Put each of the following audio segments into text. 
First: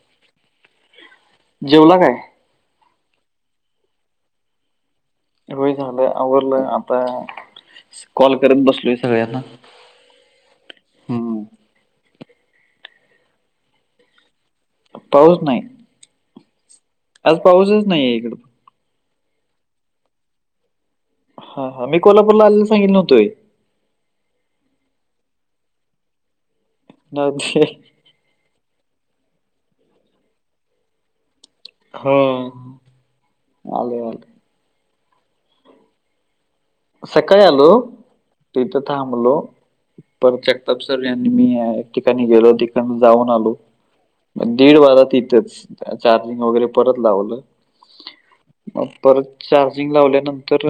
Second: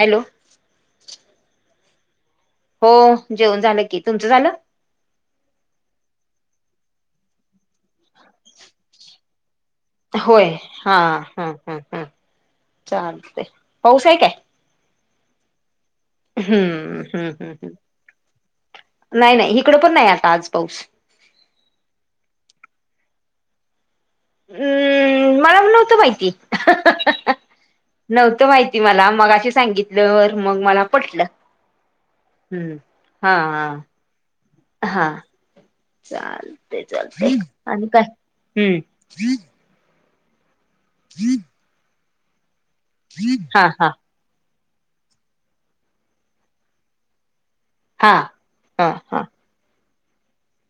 Hello जेवला काय? हो जेवन झालं की, तुमचं झालं? होय झालंय आवरलं, आता कॉल करत बसलोय सगळ्यांना. होय हा ह हम्म. हम हम चालतय, पाऊस आहे काय? पाऊस नाही. हम्म हम्म आज हम्म् पाऊसच नाही इकडं नाही नाही इकडं पण नाही आता आज पाऊस. हां मी कोल्हापुरला आलेला सांगितल नव्हतो होय. हम्म मला नव्हतं माहिती. न [unintelligible] नव्हतं माहिती मला मघाशी सांगितलंवर मग मला पटलं. हो हम्म हा आलो आलो हा हा चाल. सकाळी आलो ते हम्म तिथं थांबलो. पर जगताप सर यांनी मी एक ठिकाणी गेलो तिकन जाऊन आलो. हा हा मग दीड वाजला तिथंच, चार्जिंग वगैरे परत लावलं. हा मग हा हा परत चार्जिंग लावल्यानंतर.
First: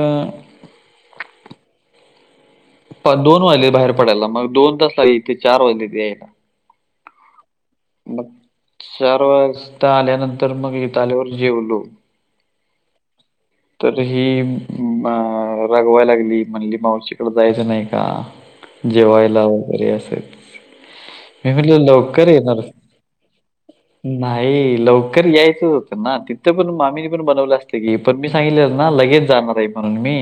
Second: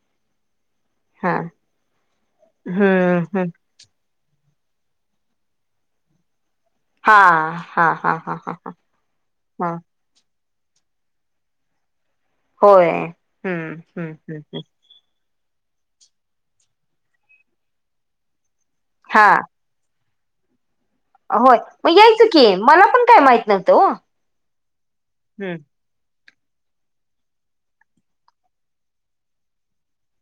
हा हम्म दोन हम् वाजले बाहेर पडायला मग दोन तास लागले इथे चार वाजले यायला. हा हा हा मग हा हा चार हा वाजता आल्यानंतर. तर मग इथ आल्यावर जेवलो होय हम्म तर हम्म हम्म हि. अ रागवाय लागली म्हणली, मावशीकडे जायचं नाही का हा जेवायला. रियासत [unintelligible] मी होय म्हटलं मग यायचं लवकर की येणार, मला पण काय माहित नव्हतं हो नाही लवकर हम्म यायचं होत. ना तिथं पण मामीनी पण बनवलं असते की, पण मी सांगितले ना लगेच जाणार आहे म्हणून मी.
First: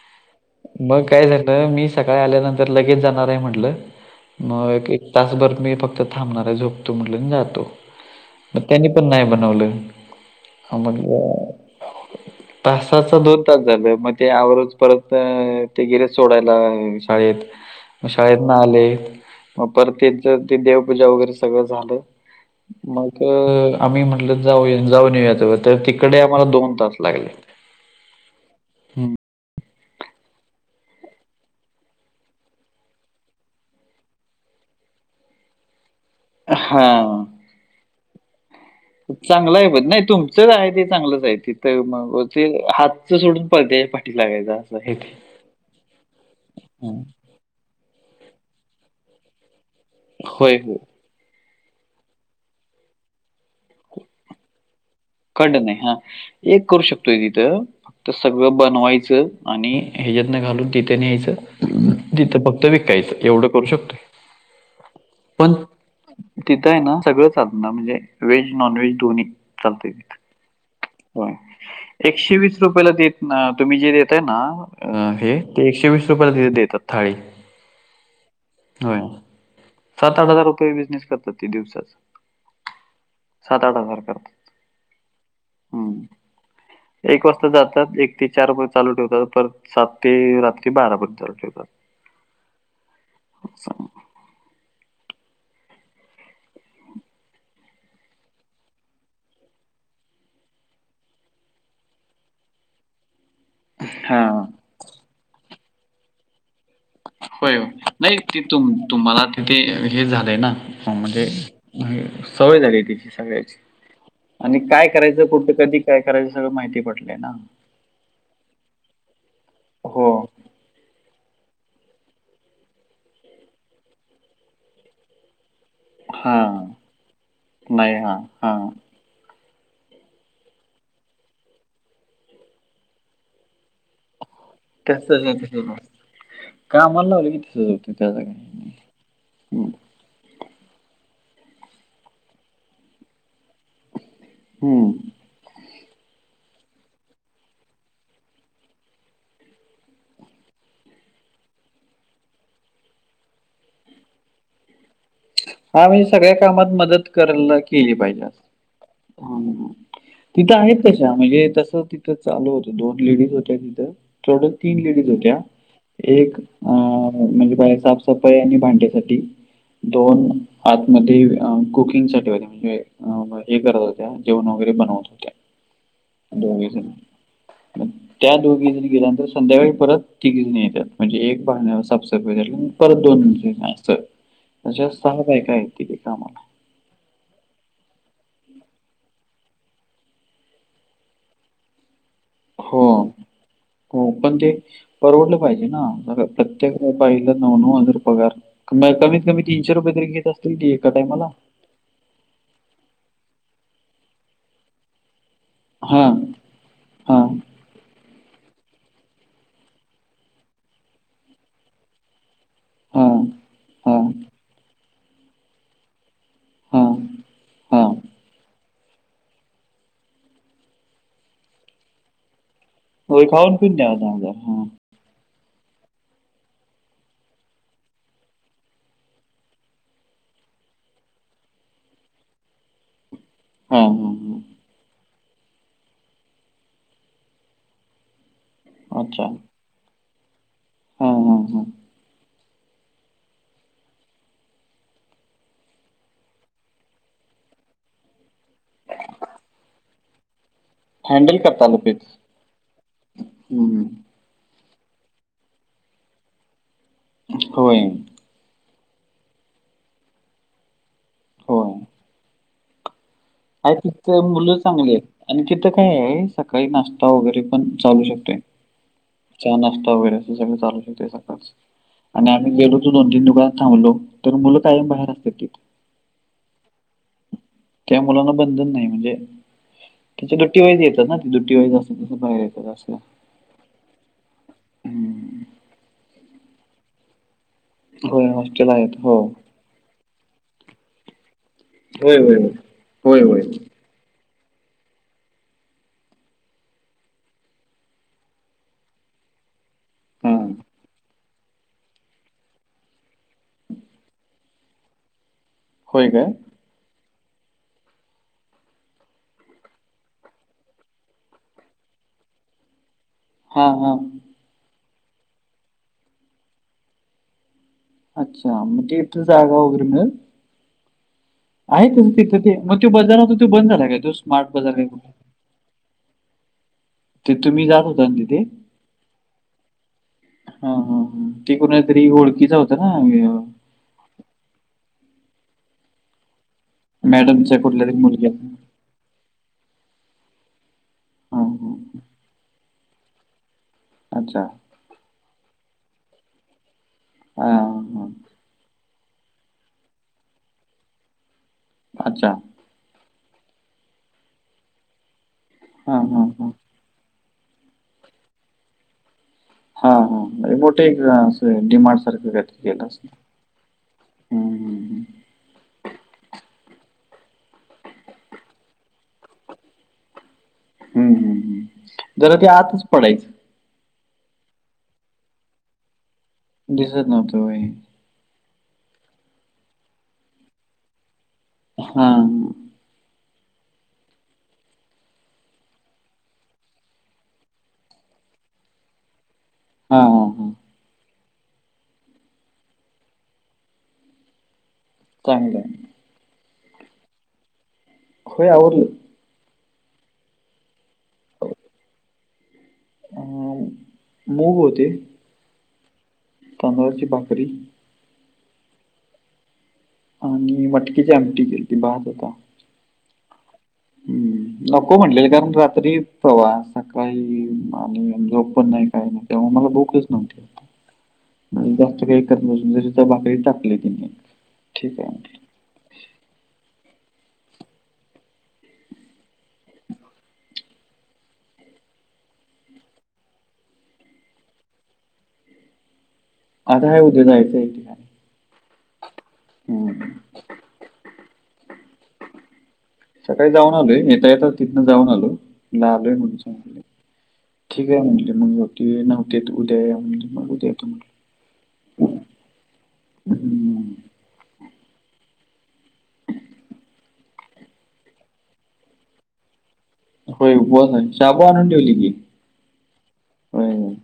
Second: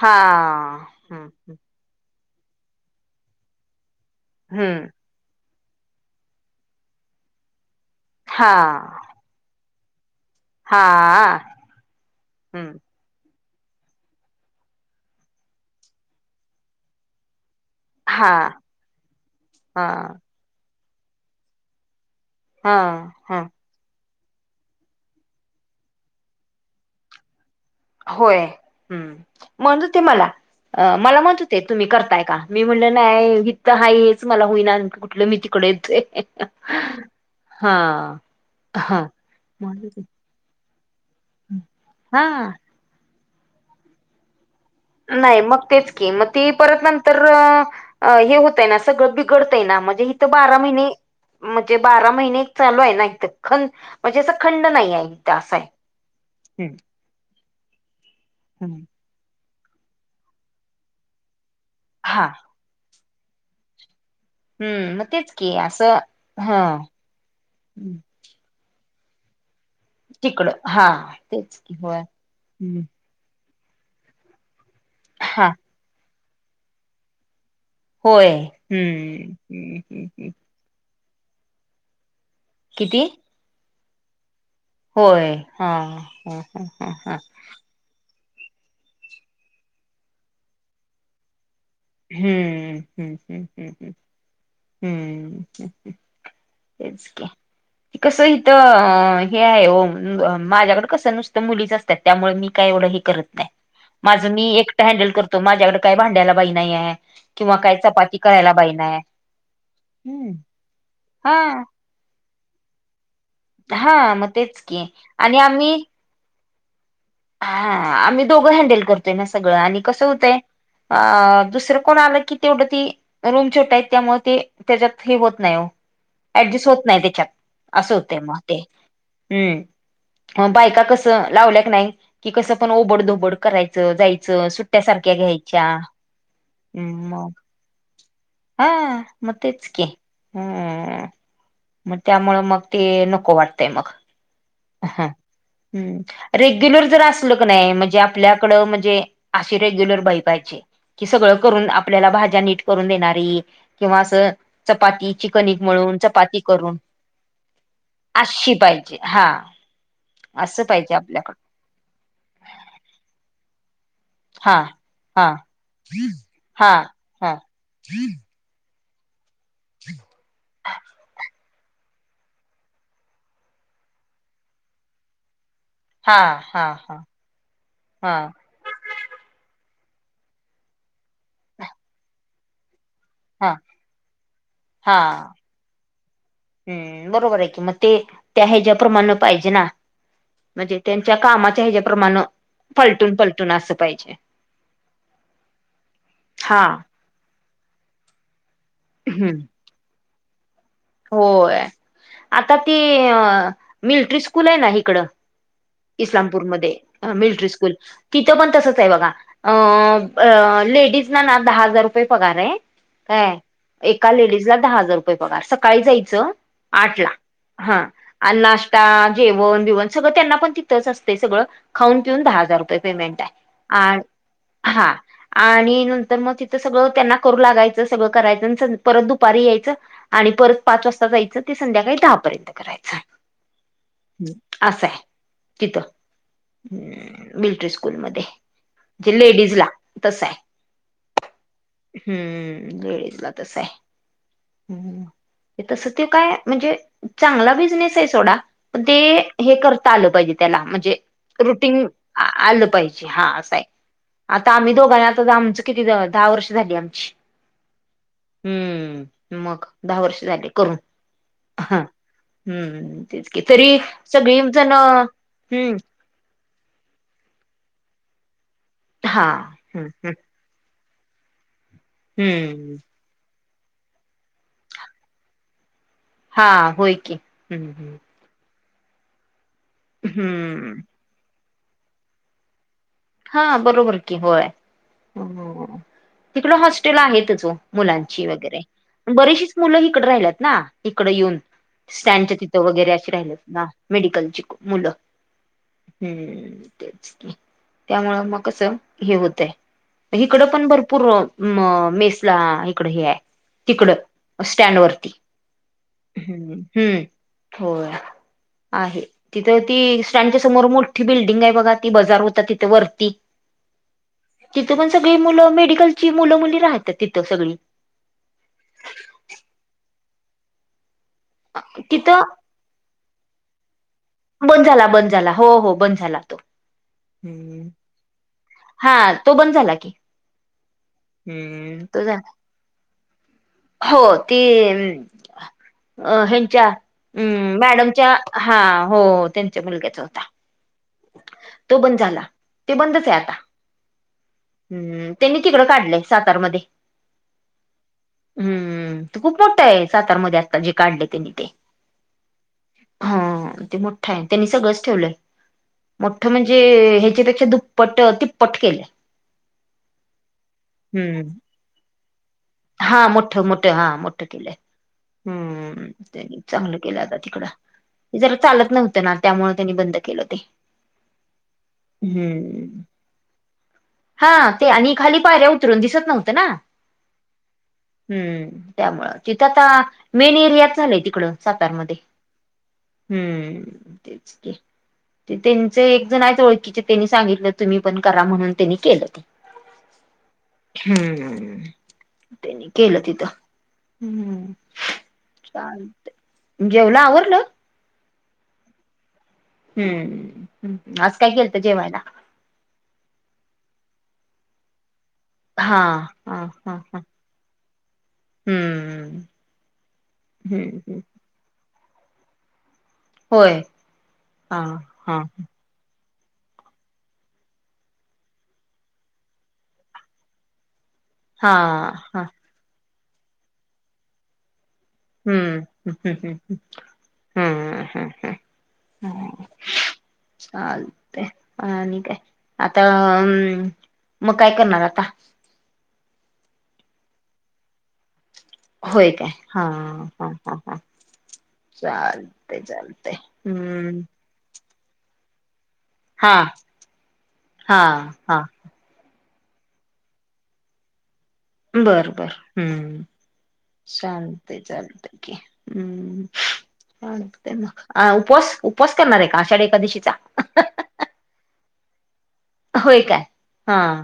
हा मग काय हम्म झालं मी सकाळी आल्यानंतर, लगेच जाणार आहे म्हटलं हम्म मग. तासभर मी फक्त थांबणार आहे, झोपतो म्हटलं जातो. हा मग त्यांनी पण नाही बनवलं. हा आग पा हम्म [inaudible] तास दोन तास झालं मग ते आवरज परंत. ते गेलेत सोडायला शाळेत हा शाळेत ना आले मग हा परत ते ज. देवपूजा वगैरे सगळं झालं हा मग. हा आम्ही म्हटलं जाऊ या जाऊन येयाच [unintelligible] वर तर तिकडे आम्हाला दोन तास लागले. होय, हम् हं. म्हणत होती मला.. अ मला म्हणत होते तुम्ही करताय का? मी म्हणलं नाही हित तर हाच मला होईना. कुठलं मी तिकडे येतोय. हा. हां. चांगलं आहे पण नाही तुमचंच आहे ते चांगलंच आहे तिथ मग हा ते हात, ते सोडून पळतेच्या पाठी लागायचा. नाही मग तेच की मग ती परत हं. नंतर प्र अं हे होतय ना. सगळं बिघडतय ना, म्हणजे इथ होय, बारा होय. महिने, म्हणजे बारा महिने चालू आहे ना इथ. खं- म्हणजे असं खंड नाही आहे. असं खंड आहे. नाही, हा. एक हम्म करू शकतोय तिथं, फक्त सगळं हम्म. बनवायचं आणि ह्याच्यातन घालून तिथे न्यायचं. हा तिथं फक्त विकायचं एवढं करू शकतोय. हम्म मग तेच पण की असं हा. तिथं आहे ना सगळं साधना हम्म म्हणजे वेज नॉन वेज दोन्ही चालतय ते. तिकडं, हा तेच कि. होय, हं. अ तुम्ही जे देतय ना हे हा ते एकशे वीस रुपयाला देतात थाळी. होय होय. हम्म हम्म हम्म सात -आठ हम्म. हजार रुपये बिजनेस करतात ते दिवसाचा. किती? सात -आठ हजार करतात. होय हा. हं हं हं हं. एक ते चार पर्यंत चालू ठेवतात. परत सात ते रात्री बारापर्यंत चालू ठेवतात. हं हं हं हं हं, हं हं हं हं हं. तेच की. [inaudible] कसं इथं अं हे आहे ओ. माझ्याकड कसं नुसतं मुलीच असतात. त्यामुळे मी काय एवढं हे करत नाही. माझं हां. मी एकटं हँडल करतो माझ्याकडे काय भांड्यायला बाई नाही आहे होय किंवा होय, काय नाही चपाती ति करायला तुम बाई नाही तुम्हाला तिथे हे हम्म. झालंय ना अं म्हणजे हा हं, सवय झाली तिची सगळ्याची. हा मग आणि तेच की काय करायचं, आणि कुठं, आम्ही कधी, काय करायच सगळं माहिती पडलं. हा. आम्ही दोघं हँडल करतोय ना सगळं. आणि हो. कसं होतंय अ. दुसरं कोण आलं की तेवढं ती रूम छोटा आहेत त्यामुळे ते त्याच्यात फ्री होत नाही. हां. ऍडजस्ट होत नाही त्याच्यात. असं नाही. होतय हां, म ते. हां. हं, म बायका कस लावल्याक नाही कि कस पण ओबड- धोबड करायचं, जायचं, सुट्ट्या सारख्या तसंच आहे, घ्यायच्या. तसंच आहे. हं कामाला लावलं मग. की तसंच होतं त्याचं काय हा मग तेच हं, की. हं, मग त्यामुळ मग ते नको वाटतंय मग. हं. रेग्युलर जर असल की नाही म्हणजे आपल्याकडं म्हणजे अशी रेग्युलर बाई पायजे. कि सगळं करून आपल्याला भाज्या नीट करून देणारी, किंवा असं चपाती चिकनिक हा मळून म्हणजे सगळ्या चपाती कामात करून मदत करला केली पाहिजे अशी पाहिजे हा असं. तिथं असं आहेत पाहिजे तशा, आपल्याकडं म्हणजे तस तिथं चालू होतं दोन लेडीज होत्या तिथं. तेवढं हा तीन लेडीज हा होत्या. एक अं हा हा म्हणजे बाहेर साफ-सफाई आणि भांड्यासाठी, दोन आतमध्ये कुकिंग साठी होत्या. म्हणजे अं हे करत होत्या, जेवण वगैरे बनवत होत्या. हा हा हा दोघीजणी, हा त्या दोघेजनी गेल्यानंतर संध्याकाळी परत तिघी जणी येतात. म्हणजे एक भांड, साफ -सफाई परत दोन हा जणी असतात. अशा हा सहा बायका आहेत तिथे कामला. हम्म. बरोबर आहे की म ते त्या ह्याच्या प्रमाणे पाहिजे ना म्हणजे त्यांच्या कामाच्या हेच्या प्रमाण हो हो पण ते परवडलं पाहिजे ना हा प्रत्येक जण बाईला नव नव हजार पगार, कमीत हम्म कमी तीनशे रुपय तरी घेत असतील ती ऐका टाई होय आता ती मिलटरी स्कूल हाय ना हीकडं हां, इस्लामपूर मध्ये हां, मिलट्री स्कूल तिथं पण तसच आहे बघा अं लेडीज ना ना दहा हजार रुपये पगार ये हां, काय, हां, एका लेडीजला दहा हजार रुपये पगार, सकाळी जायचं हां, आट ला हा हां. आणि नाश्ता, जेवण, बिवन सगळं त्यांना पण तिथंच असतय सगळं खाऊन पिऊन दहा हजार रुपये पेमेंट होय, आय. खाऊन-पिऊन द्यावा हां, आ हा. आणि नंतर म तिथं सगळं त्यांना करू लागायचं, सगळं करायचं, परत दुपारी यायचं आणि परत पाच वाजता जायचं ते संध्याकाळी दहापर्यंत करायचं. हां, हां, हां. आस हाय. तिथं, मिलटरी स्कूल मध्ये, म्हणजे अच्छा. लेडीज ला तस हाय. हां, हां, हां. हम्म लेडीज ला तस हाय हम्म. ते तसं ते काय म्हणजे चांगला बिझनेस आहे सोडा, पण ते हे करता आलं पाहिजे त्याला म्हणजे हँडल करता आलं रुटीन तेच. आलं पाहिजे हा असं हाय. हं, हं. आता आम्ही दोघांनी आता आमचं किती दहा वर्ष झाली आमची. होय. हम्म. मग दहा वर्ष झाली करून ह. हम्. आणि तिथं मुलं चांगली आहेत आणि तिथं हम्म काय ये काही नाश्ता वगैरे पण चालू शकतोय हा चहा हम्म नाश्ता वगैरे अस येन चालूच होतय सकाळ पासून, आणि आम्ही हम्म गेलो की दोन तीन दुकानात थांबलो तर मुलं कायम बाहेर असत्यात तिथं. हा होय की, हम्म हम्म. त्या मुलांना बंधन नाही म्हणजे त्याच्या दुटी हम्म वाईज येतात ना दुटी वाईज असल तसं बाहेर येतात असं. हां बरोबर कि होय हम्म तिकड हॉस्टेल आहेतच वो. मुलांची होय वगैरे हॉस्टेल आहेत हो. बरेचशीच मुलं हीकड राहिल्यात ना, हीकड येऊन होय स्टँडच्या होय होय तिथं वगैरे आशी होय होय राहिल्यात ना. मेडिकलची मुलं हूं तेच की. त्यामूळ म कसं हे होतय, हा. इकडं पण भरपूर म मेसला इकड हे हाय तिकड स्टँड वरती. होय काय हम्म हम्म होय. आहे तिथं ती स्टँडच्या समोर मोठी बिल्डिंग हाय बघा ती बजार होता तिथ वरती हां हां. तिथं पण सगळी मुलं मेडिकलची मुलं मुली राहतात तिथं सगळी. अच्छा म ते इथ जागा वगैरे मिळलं? आहे त तिथं ते म तो बजार आता बंद झालाय काय तोस बंद झाला बंद झाला हो हो बंद झाला तो. ते तुम्ही हम् जात होता ना तिथे हा तो बंद झाला कि. हा हा हा.. ते कोणाच्यातरी ओळखीचा होता ना हो.. ती.. अ ह्यांच्या हम्म.. मॅडमच्या कुठल्या तरी मॅडमच्या, मुलग्या हा हो.. त्यांच्या मुलग्याचा होता हा हा तो बंद झाला.. ते बंदच आहे आता अच्छा! ह्.. त्यांनी तिकडं काढलंय.. सातार मध्ये हा.. हम्म.. ते खूप मोठं आहे... सातारमध्ये आता जे काढले त्यांनी ते अच्छा! हा.. ते मोठा आहे.. त्यांनी सगळंच ठेवलंय.. हां, हां, मोठं, हां. म्हणजे ह्याच्यापेक्षा दुप्पट तिप्पट केलं.. हा हा.. लय मोठे अस डी मार्ट सारखं का? हा मोठ मोठ... हा मोठ केलं.. हं, हं. हम्म. त्यांनी चांगलं केल आता तिकड... जरा चालत नव्हतं ना त्यामूळ त्यांनी बंद केलं हो ते. हं, हं, हं. जरा ते हम्म. आतच पडायचं. हा.. ते आणि खाली पायऱ्या उतरून दिसत नव्हतं ना. दिसत नव्हत होय.. हम्म... त्यामूळ तिथं आता मेन एरियातच झालंय तिकड सातारमध्ये हां. हम्म.. तेच तेच.. त्यांच एक जण आहे ओळखीचे.. त्यांनी सांगितलं तुम्ही पण करा म्हणून त्यांनी केलं ते हा हा हा. हम्म. त्यांनी केलं तिथं.. हम्म.. चांगलं आहे. चालते. जेवला? आवरलं? होय आवरल. हम्.. आज काय केलं जेवायला? अ मूग होते. हा हा हा हा तांदळाची भाकरी हम्म. आणि हम्म हम्म मटकीची आमटी केली ती... भात होता. होय. हा हम्म.. नको हा म्हटलेलं.. कारण रात्री- परवा सकाळी.. आणि जॉब पण नाही.. काही नाही.. त्यामुळं मला भूकच नव्हती हा म्हणजे, जास्त काय हा करत बसू नको... तर भाकरी टाकली तिने.. ठीक आहे. म्हटलं, हम्म हम् हम् हम् हम् हम ह. हम्म. चालतंय.. आणि काय? आता म- मग काय करणार आता? आता काय उद्या जायचं आहे.. एके ठिकाणी होय काय? हा हम्म. ह ह ह.. चालतंय चाल सकाळी जाऊन आलोय.. येता येत तिथनं जाऊन आलो आलोय हा म्हणून सांगितलं.. हा ठीक आहे म्हटले... हा मग बघ- ती नव्हते.. उद्या या म्हणले.. मग उद्या येतो म्हटलं बर बर.. हम्म.. हम्म. चालतंय चालत. हम्.. चालतंय मग आ उपस उपवास करणार आहे का आषाढी एकादशीचा? हो.. उपवास आहे.. शाबू आनून ठेवली की होय काय होय हा होय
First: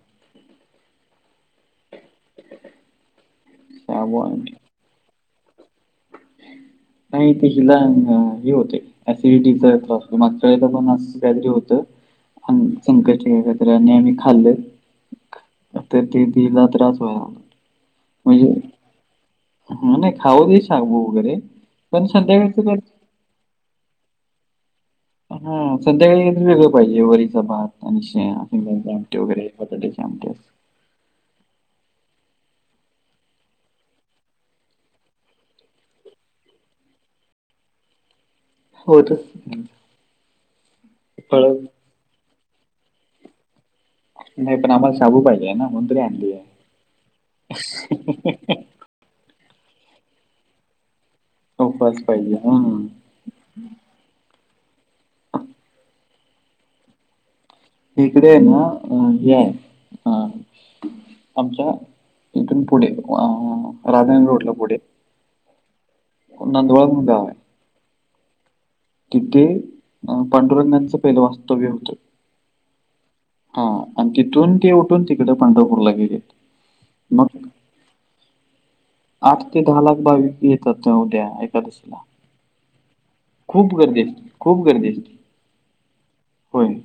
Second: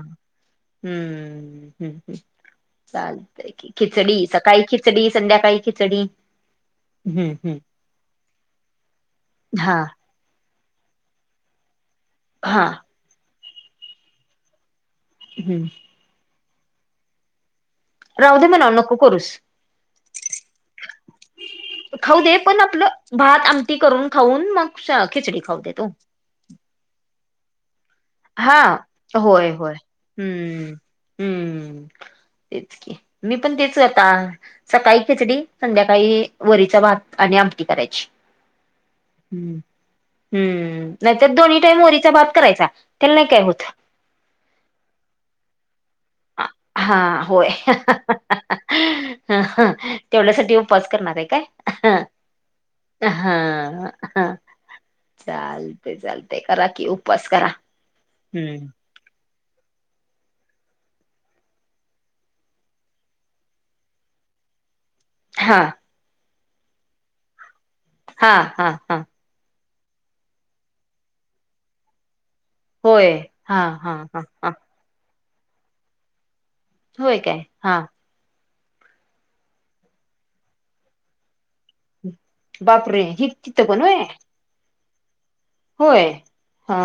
हम्म. चालतकी शाबू खिचडी आणून ठेवली. सकाळी खिचडी संध्याकाळी खिचडी. हम्म नाय ते हम्म हिला हे होते ऍसिडिटी चा हा त्रास. मागच्या वेळेला पण असच काय तरी होत. हा संकष्टी आणि काय तरी आम्ही खाल्ल. हम्म. तर ते तीला त्रास व्हाय लागला. राहूदे म्हणाव नको करूस. हम्म, नाय खाऊ दे शाबू वगैरे पण खाऊ दे संध्याकाळच पण तर आपलं भात आमटी करून खाऊन मग श हम्म, संध्याकाळी कायतरी वेगळ पाहिजे वारीचा भात आणि हा शेंगदाण्याचे आमटे वगैरे होय होय बटाट्याचे आमटे असं. हम्म. हम्म [inaudible] तेच की, मी पण तेच आता सकाळी खिचडी संध्याकाळी वरीचा भात आणि आमटी करायची. हो तर हम् हम्म, नायतर फळ दोन्ही टाईम वरीचा भात करायचा. त्याला नाय काय होत. नाय पण आम्हाला शाबु पाहिजे आय ना म्हणून तर हा होय. तेवढ्यासाठी उपवास करणार आय काय? उपवास पाहिजे हम्म. हा चालतंय चालतंय करा कि उपवास करा. इकडे ए ना हम्म अ हे हाय आमच्या इथून पुढे [inaudible] रोडला पुढे हा. नांदवळ म्हणून गाव आय. हा हा हा. तिथे पांडुरंगांचं पहिलं वास्तव्य होतं. होय हा आणि हा हा तिथून ते उठून तिकडे पंढरपूरला गेलेत. होय काय? हा. आठ ते दहा लाख भाविक येतात त्या उद्या एखादशी बापरे हि तीत पण गर्दी होय? असते खूप गर्दी असती. होय हा.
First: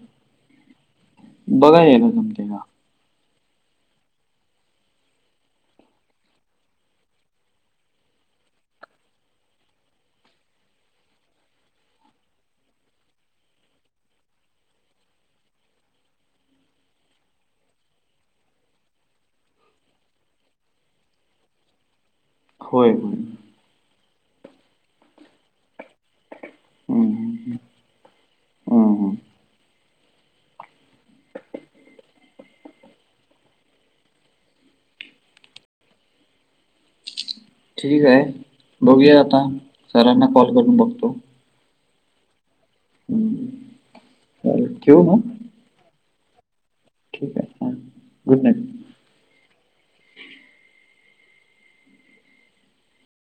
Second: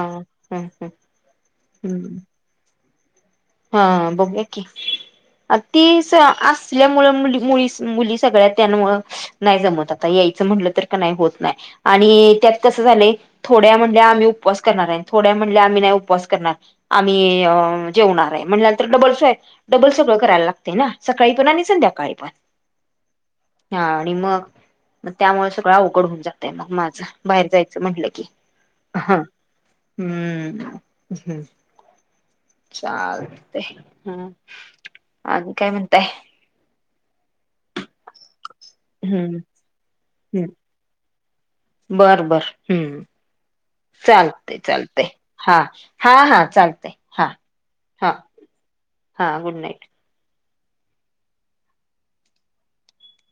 बघा याला जमतंय हा बघूया की. आ तीस असल्या मूळ मुली मुली सगळ्या त्यानं मूळ नाय जमत आता यायचं म्हटलं तर क नाय होत नाय आणि त्यात कसं झालंय थोड्या म्हणल्या आम्ही उपवास करणार आय थोड्या म्हणल्या आम्ही नाय उपवास करणार आम्ही जेवणार. म्हणल्यानंतर डबल डबल सगळं करायला लागतय ना सकाळी पण आणि संध्याकाळी पण. होय होय. हा आणि मग म त्यामुळ सगळ अवघड होऊन जा तय मग माझं बाहेर हम्म जायचं म्हटलं की हम्म, हम्म. हा. हम्म. चालतंय हम्, आणि काय म्हणताय? ठीक आहे, बघूया हम्म आता सरांना हम्म कॉल करून बघतो. बर बर हम्म चालते चालेल ठेवू चालते. मग हा हा हा चालतय हा ठीक आहे हां हा गुड नाईट. हा गुड नाईट.